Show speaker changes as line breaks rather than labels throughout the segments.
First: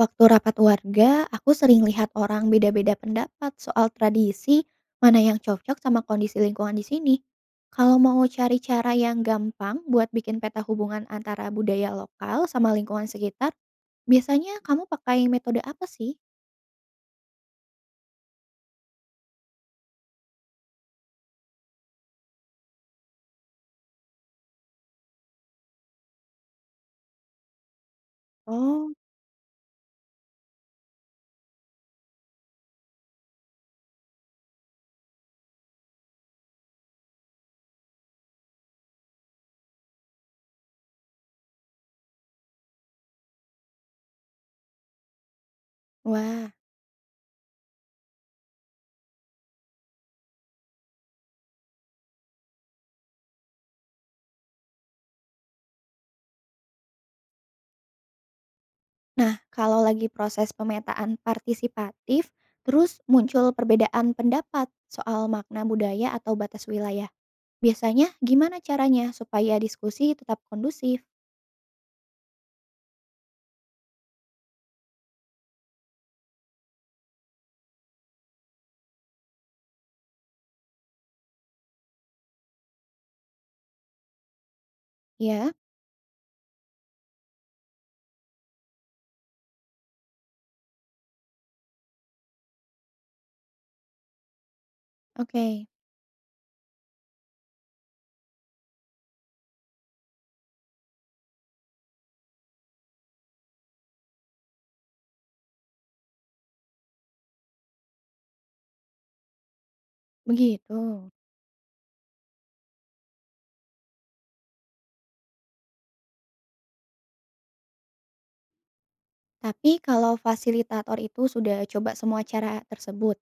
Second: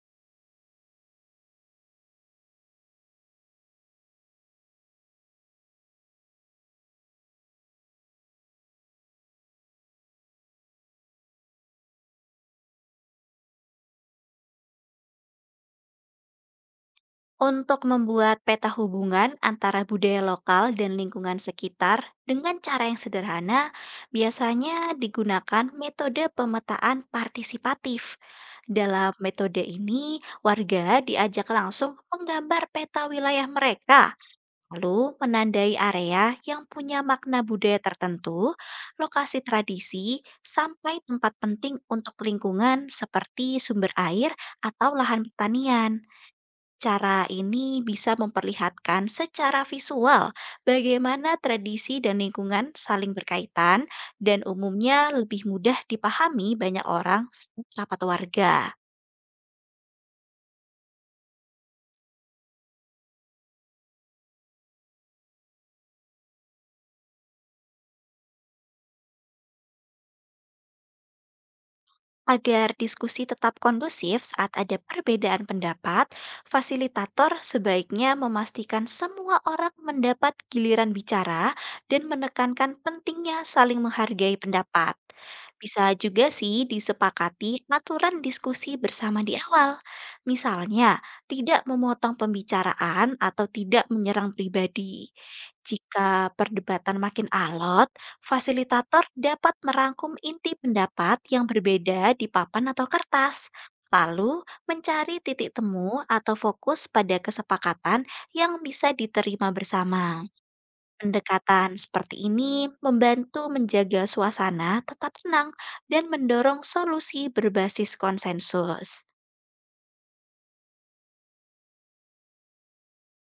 Waktu rapat warga, aku sering lihat orang beda-beda pendapat soal tradisi mana yang cocok sama kondisi lingkungan di sini. Kalau mau cari cara yang gampang buat bikin peta hubungan antara budaya lokal sama lingkungan sekitar, biasanya kamu pakai metode apa sih?
Untuk membuat peta hubungan antara budaya lokal dan lingkungan sekitar dengan cara yang sederhana, biasanya digunakan metode pemetaan partisipatif.
Oh,
Dalam metode ini, warga diajak langsung menggambar peta wilayah mereka, lalu menandai area yang punya makna budaya tertentu, lokasi tradisi, sampai tempat penting untuk lingkungan seperti sumber air atau lahan pertanian.
wah.
Cara ini bisa memperlihatkan secara visual bagaimana tradisi dan lingkungan saling berkaitan dan umumnya lebih mudah dipahami banyak orang saat rapat warga.
Nah, kalau lagi proses pemetaan partisipatif, terus muncul perbedaan pendapat soal makna budaya atau batas wilayah. Biasanya gimana caranya supaya diskusi tetap kondusif?
Agar diskusi tetap kondusif saat ada perbedaan pendapat, fasilitator sebaiknya memastikan semua orang mendapat giliran bicara dan menekankan pentingnya saling menghargai pendapat.
Ya,
Bisa juga sih disepakati aturan diskusi bersama di awal. Misalnya, tidak memotong pembicaraan atau tidak menyerang pribadi.
oke,
Jika perdebatan makin alot, fasilitator dapat merangkum inti pendapat yang berbeda di papan atau kertas, lalu mencari titik temu atau fokus pada kesepakatan yang bisa diterima bersama.
begitu.
Pendekatan seperti ini membantu menjaga suasana tetap tenang dan mendorong solusi berbasis konsensus.
Tapi kalau fasilitator itu sudah coba semua cara tersebut,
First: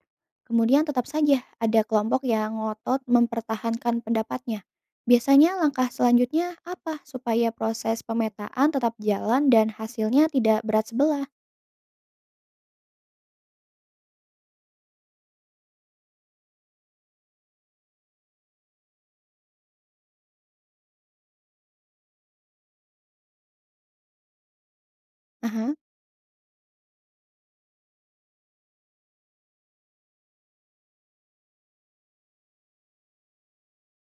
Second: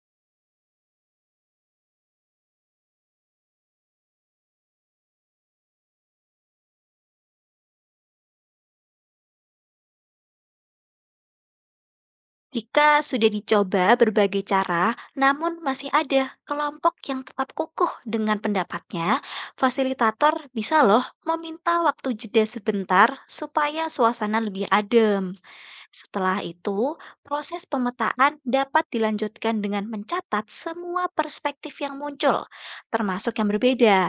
kemudian tetap saja ada kelompok yang ngotot mempertahankan pendapatnya. Biasanya langkah selanjutnya apa supaya proses pemetaan tetap jalan dan hasilnya tidak berat sebelah?
Jika sudah dicoba berbagai cara, namun masih ada kelompok yang tetap kukuh dengan pendapatnya, fasilitator bisa loh meminta waktu jeda sebentar supaya suasana lebih adem.
Aha,
Setelah itu, proses pemetaan dapat dilanjutkan dengan mencatat semua perspektif yang muncul, termasuk yang berbeda,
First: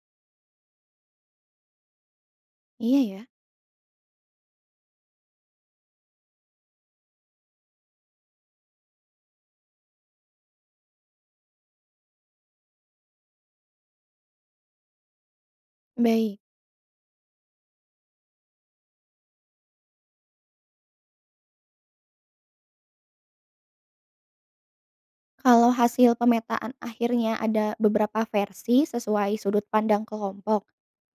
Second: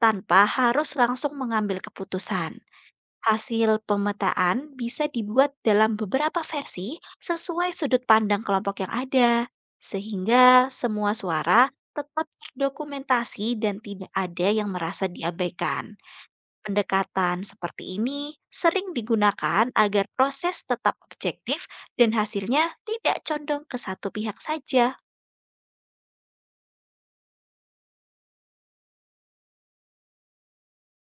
tanpa harus langsung mengambil keputusan.
iya ya.
Hasil pemetaan bisa dibuat dalam beberapa versi sesuai sudut pandang kelompok yang ada, sehingga semua suara tetap terdokumentasi dan tidak ada yang merasa diabaikan.
Baik.
Pendekatan seperti ini sering digunakan agar proses tetap objektif dan hasilnya tidak condong ke satu pihak saja.
Kalau hasil pemetaan akhirnya ada beberapa versi sesuai sudut pandang kelompok,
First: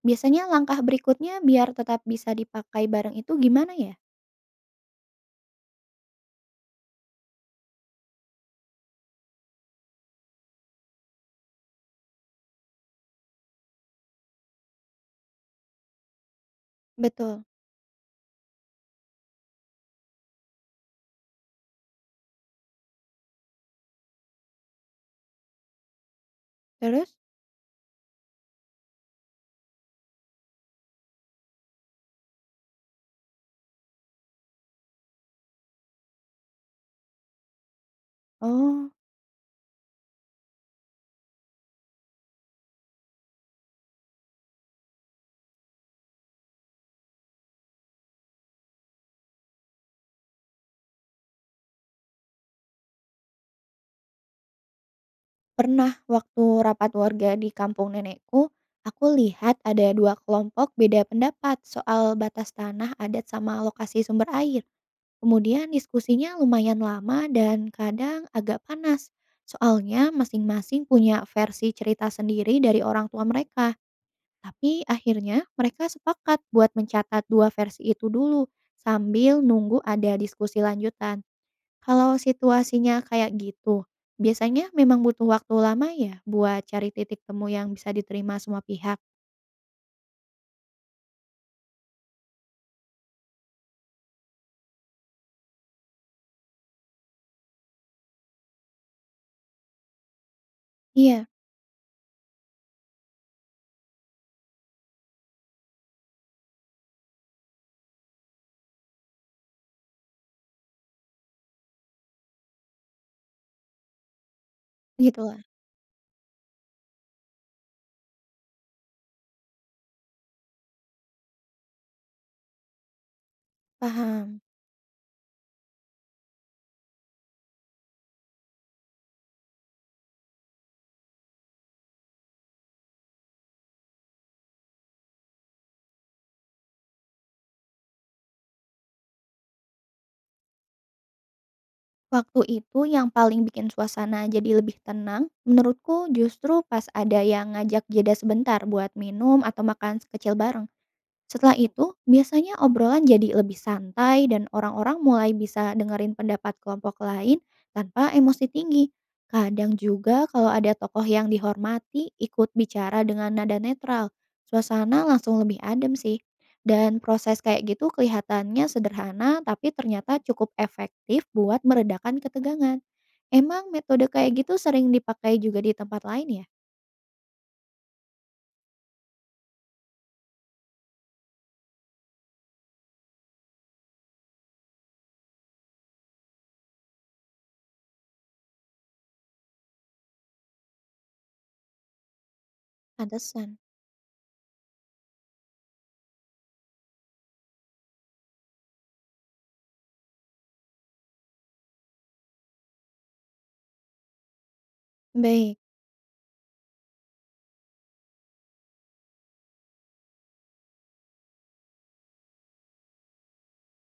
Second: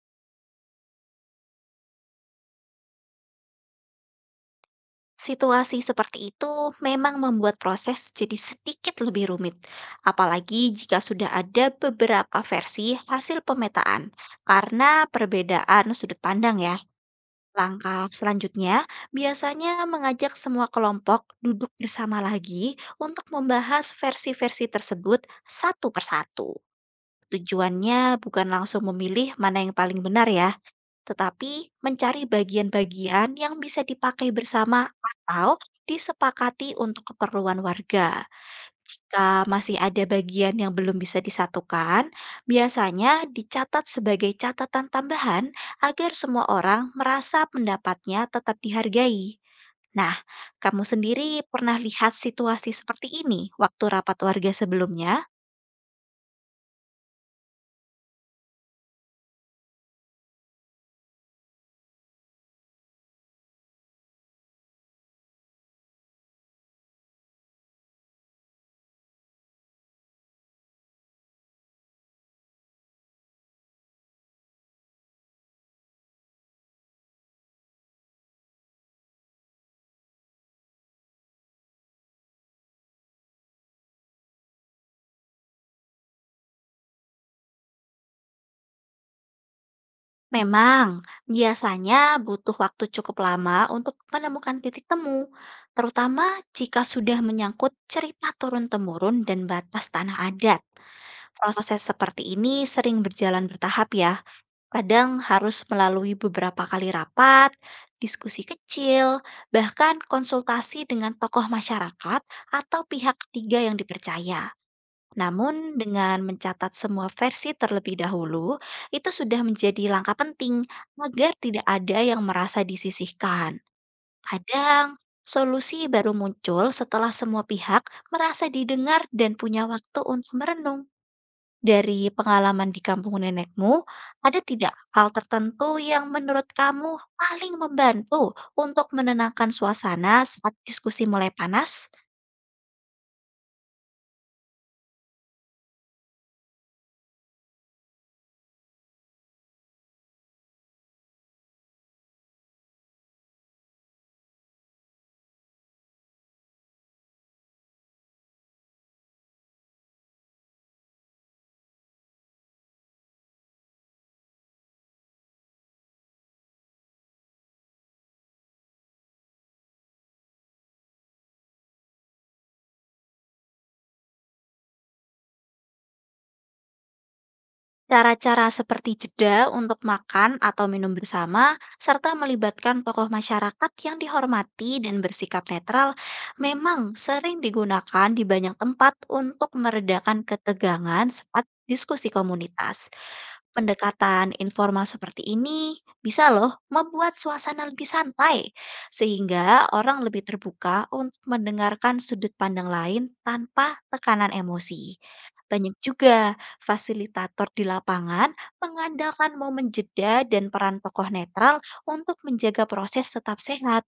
biasanya langkah berikutnya biar tetap bisa dipakai bareng itu gimana ya?
Situasi seperti itu memang membuat proses jadi sedikit lebih rumit, apalagi jika sudah ada beberapa versi hasil pemetaan, karena perbedaan sudut pandang ya.
Betul,
Langkah selanjutnya biasanya mengajak semua kelompok duduk bersama lagi untuk membahas versi-versi tersebut satu persatu.
terus?
Tujuannya bukan langsung memilih mana yang paling benar ya, tetapi mencari bagian-bagian yang bisa dipakai bersama atau disepakati untuk keperluan warga.
Oh,
Jika masih ada bagian yang belum bisa disatukan, biasanya dicatat sebagai catatan tambahan agar semua orang merasa pendapatnya tetap dihargai. Nah, kamu sendiri pernah lihat situasi seperti ini waktu rapat warga sebelumnya?
pernah waktu rapat warga di kampung nenekku, aku lihat ada dua kelompok beda pendapat soal batas tanah adat sama lokasi sumber air. Kemudian diskusinya lumayan lama dan kadang agak panas. Soalnya masing-masing punya versi cerita sendiri dari orang tua mereka. Tapi akhirnya mereka sepakat buat mencatat dua versi itu dulu sambil nunggu ada diskusi lanjutan. Kalau situasinya kayak gitu, biasanya memang butuh waktu lama ya buat cari titik temu yang bisa diterima semua pihak?
Memang, biasanya butuh waktu cukup lama untuk menemukan titik temu, terutama jika sudah menyangkut cerita turun-temurun dan batas tanah adat.
Iya,
Proses seperti ini sering berjalan bertahap ya. Kadang harus melalui beberapa kali rapat, diskusi kecil, bahkan konsultasi dengan tokoh masyarakat atau pihak ketiga yang dipercaya.
begitulah.
Namun, dengan mencatat semua versi terlebih dahulu, itu sudah menjadi langkah penting agar tidak ada yang merasa disisihkan.
Paham.
Kadang, solusi baru muncul setelah semua pihak merasa didengar dan punya waktu untuk merenung. Dari pengalaman di kampung nenekmu, ada tidak hal tertentu yang menurut kamu paling membantu untuk menenangkan suasana saat diskusi mulai panas?
Waktu itu yang paling bikin suasana jadi lebih tenang, menurutku justru pas ada yang ngajak jeda sebentar buat minum atau makan sekecil bareng. Setelah itu, biasanya obrolan jadi lebih santai dan orang-orang mulai bisa dengerin pendapat kelompok lain tanpa emosi tinggi. Kadang juga kalau ada tokoh yang dihormati ikut bicara dengan nada netral, suasana langsung lebih adem sih. Dan proses kayak gitu kelihatannya sederhana tapi ternyata cukup efektif buat meredakan ketegangan. Emang metode kayak gitu sering dipakai juga di tempat lain ya?
Cara-cara seperti jeda untuk makan atau minum bersama, serta melibatkan tokoh masyarakat yang dihormati dan bersikap netral, memang sering digunakan di banyak tempat untuk meredakan ketegangan saat diskusi komunitas.
Pantesan.
Pendekatan informal seperti ini bisa loh membuat suasana lebih santai, sehingga orang lebih terbuka untuk mendengarkan sudut pandang lain tanpa tekanan emosi.
Baik.
Banyak juga fasilitator di lapangan mengandalkan momen jeda dan peran tokoh netral untuk menjaga proses tetap sehat,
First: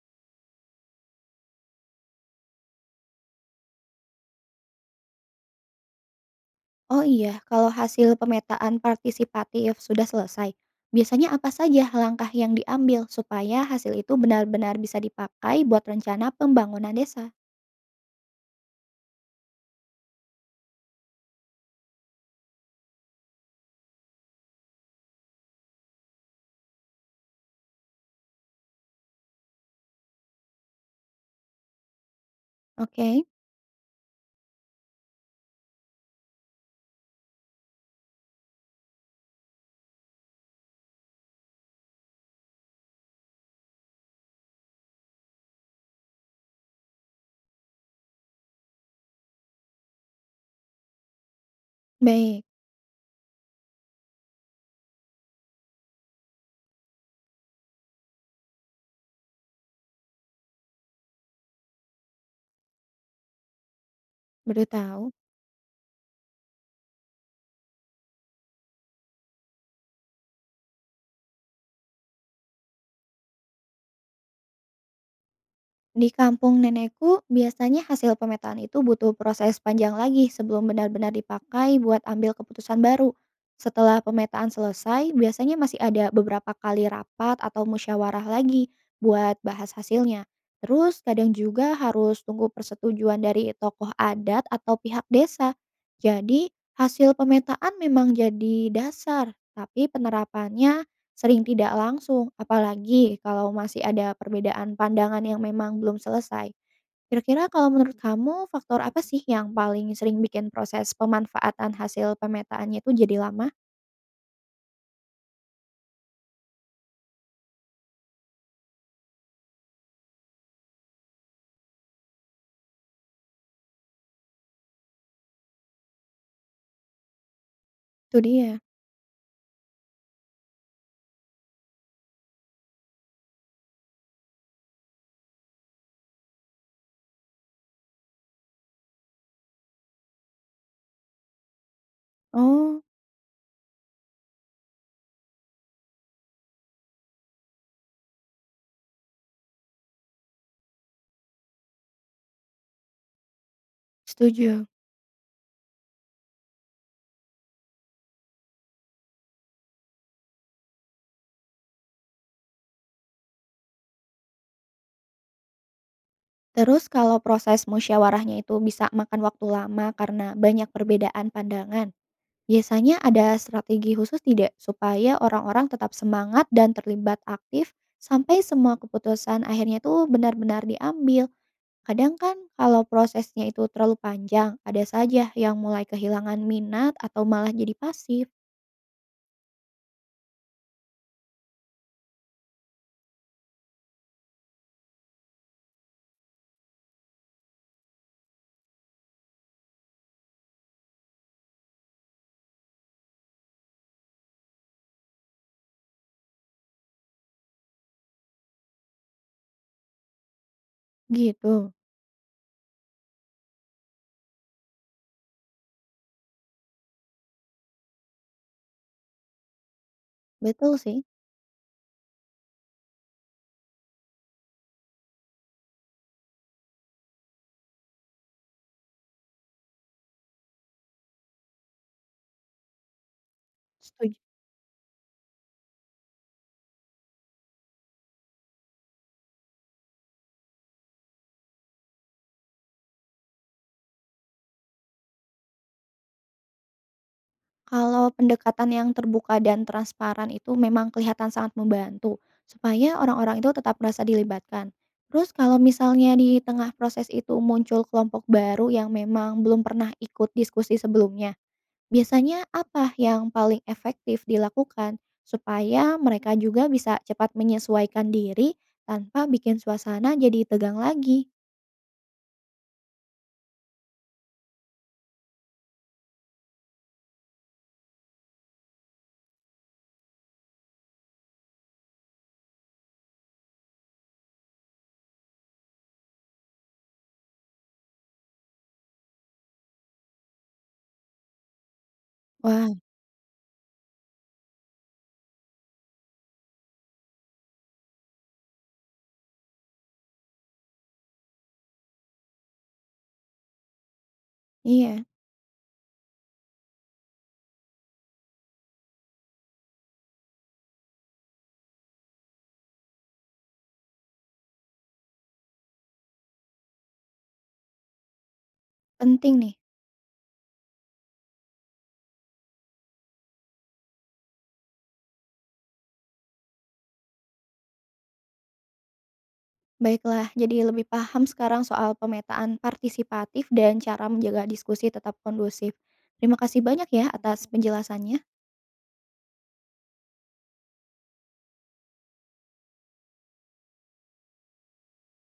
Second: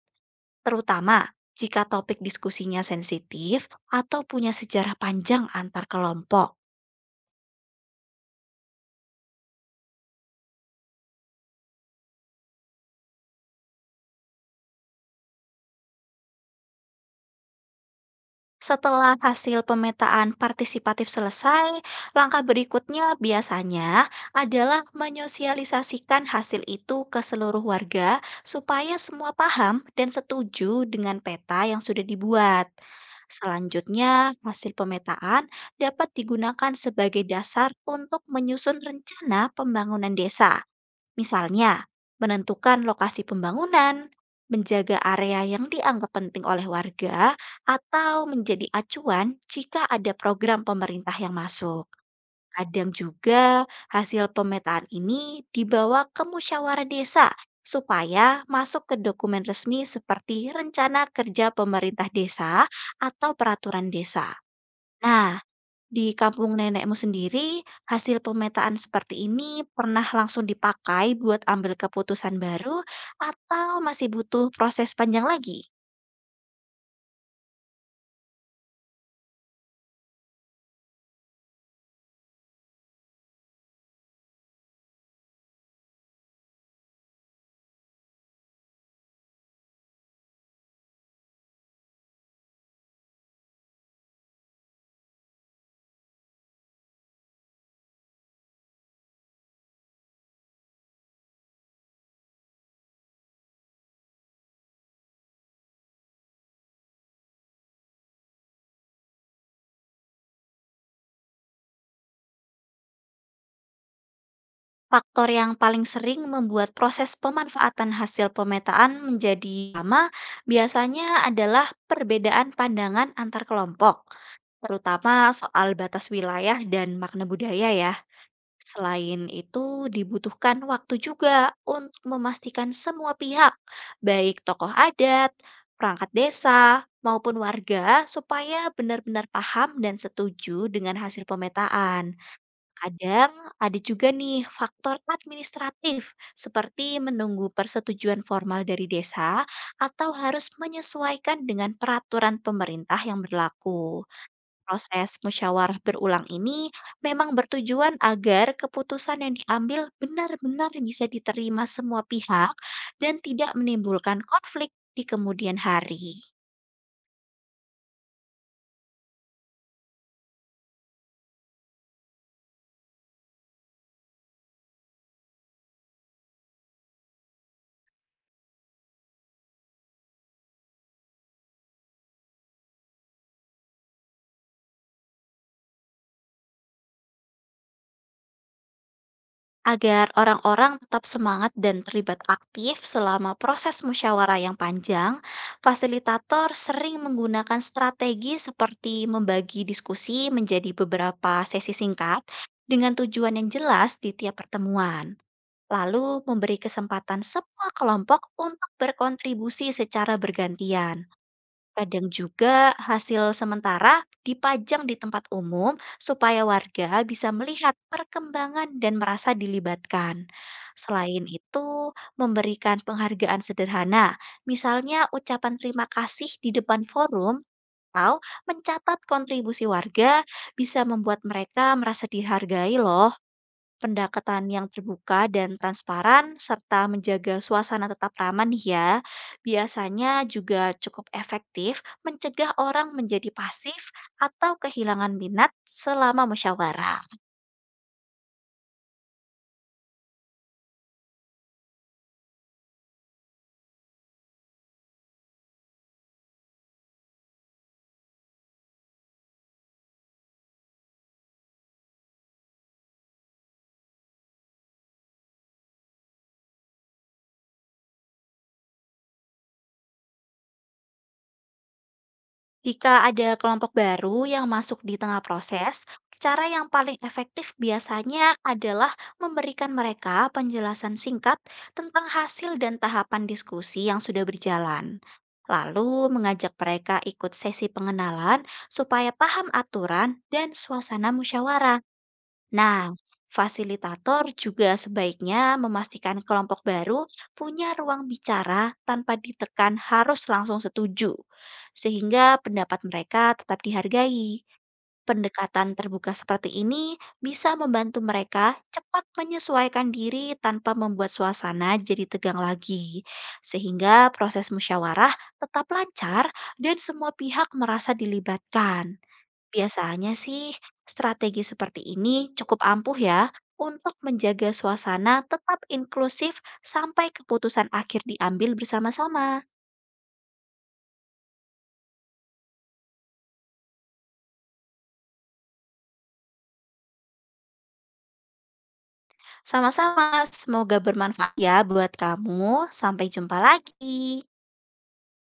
terutama jika topik diskusinya sensitif atau punya sejarah panjang antar kelompok.
Oh iya, kalau hasil pemetaan partisipatif sudah selesai, biasanya apa saja langkah yang diambil supaya hasil itu benar-benar bisa dipakai buat rencana pembangunan desa?
Setelah hasil pemetaan partisipatif selesai, langkah berikutnya biasanya adalah menyosialisasikan hasil itu ke seluruh warga supaya semua paham dan setuju dengan peta yang sudah dibuat.
Oke,
Selanjutnya, hasil pemetaan dapat digunakan sebagai dasar untuk menyusun rencana pembangunan desa. Misalnya, menentukan lokasi pembangunan, menjaga area yang dianggap penting oleh warga, atau menjadi acuan jika ada program pemerintah yang masuk.
baik,
Kadang juga hasil pemetaan ini dibawa ke musyawarah desa supaya masuk ke dokumen resmi seperti rencana kerja pemerintah desa atau peraturan desa.
baru tahu.
Nah, di kampung nenekmu sendiri, hasil pemetaan seperti ini pernah langsung dipakai buat ambil keputusan baru atau masih butuh proses panjang lagi?
Di kampung nenekku, biasanya hasil pemetaan itu butuh proses panjang lagi sebelum benar-benar dipakai buat ambil keputusan baru. Setelah pemetaan selesai, biasanya masih ada beberapa kali rapat atau musyawarah lagi buat bahas hasilnya. Terus kadang juga harus tunggu persetujuan dari tokoh adat atau pihak desa. Jadi, hasil pemetaan memang jadi dasar, tapi penerapannya sering tidak langsung, apalagi kalau masih ada perbedaan pandangan yang memang belum selesai. Kira-kira kalau menurut kamu faktor apa sih yang paling sering bikin proses pemanfaatan hasil pemetaannya itu jadi lama?
Faktor yang paling sering membuat proses pemanfaatan hasil pemetaan menjadi lama biasanya adalah perbedaan pandangan antar kelompok, terutama soal batas wilayah dan makna budaya ya.
Itu dia.
Selain itu, dibutuhkan waktu juga untuk memastikan semua pihak, baik tokoh adat, perangkat desa, maupun warga, supaya benar-benar paham dan setuju dengan hasil pemetaan.
Oh.
Kadang ada juga nih faktor administratif, seperti menunggu persetujuan formal dari desa atau harus menyesuaikan dengan peraturan pemerintah yang berlaku.
Setuju.
Proses musyawarah berulang ini memang bertujuan agar keputusan yang diambil benar-benar bisa diterima semua pihak dan tidak menimbulkan konflik di kemudian hari.
Terus kalau proses musyawarahnya itu bisa makan waktu lama karena banyak perbedaan pandangan, biasanya ada strategi khusus tidak supaya orang-orang tetap semangat dan terlibat aktif sampai semua keputusan akhirnya itu benar-benar diambil? Kadang kan kalau prosesnya itu terlalu panjang, ada saja yang mulai kehilangan minat atau malah jadi pasif,
Agar orang-orang tetap semangat dan terlibat aktif selama proses musyawarah yang panjang, fasilitator sering menggunakan strategi seperti membagi diskusi menjadi beberapa sesi singkat dengan tujuan yang jelas di tiap pertemuan, lalu memberi kesempatan semua kelompok untuk berkontribusi secara bergantian.
gitu.
Kadang juga hasil sementara dipajang di tempat umum supaya warga bisa melihat perkembangan dan merasa dilibatkan.
Betul sih.
Selain itu, memberikan penghargaan sederhana, misalnya ucapan terima kasih di depan forum atau mencatat kontribusi warga bisa membuat mereka merasa dihargai loh.
Setuju.
Pendekatan yang terbuka dan transparan, serta menjaga suasana tetap ramah nih ya, biasanya juga cukup efektif mencegah orang menjadi pasif atau kehilangan minat selama musyawarah.
Kalau pendekatan yang terbuka dan transparan itu memang kelihatan sangat membantu supaya orang-orang itu tetap merasa dilibatkan. Terus kalau misalnya di tengah proses itu muncul kelompok baru yang memang belum pernah ikut diskusi sebelumnya, biasanya apa yang paling efektif dilakukan supaya mereka juga bisa cepat menyesuaikan diri tanpa bikin suasana jadi tegang lagi?
Jika ada kelompok baru yang masuk di tengah proses, cara yang paling efektif biasanya adalah memberikan mereka penjelasan singkat tentang hasil dan tahapan diskusi yang sudah berjalan, lalu mengajak mereka ikut sesi pengenalan supaya paham aturan dan suasana musyawarah.
Wah,
Nah, fasilitator juga sebaiknya memastikan kelompok baru punya ruang bicara tanpa ditekan harus langsung setuju, sehingga pendapat mereka tetap dihargai.
iya,
Pendekatan terbuka seperti ini bisa membantu mereka cepat menyesuaikan diri tanpa membuat suasana jadi tegang lagi, sehingga proses musyawarah tetap lancar dan semua pihak merasa dilibatkan.
penting nih.
Biasanya sih, strategi seperti ini cukup ampuh ya untuk menjaga suasana tetap inklusif sampai keputusan akhir diambil bersama-sama.
Baiklah, jadi lebih paham sekarang soal pemetaan partisipatif dan cara menjaga diskusi tetap kondusif. Terima kasih banyak ya atas penjelasannya.
Sama-sama, semoga bermanfaat ya buat kamu. Sampai jumpa lagi.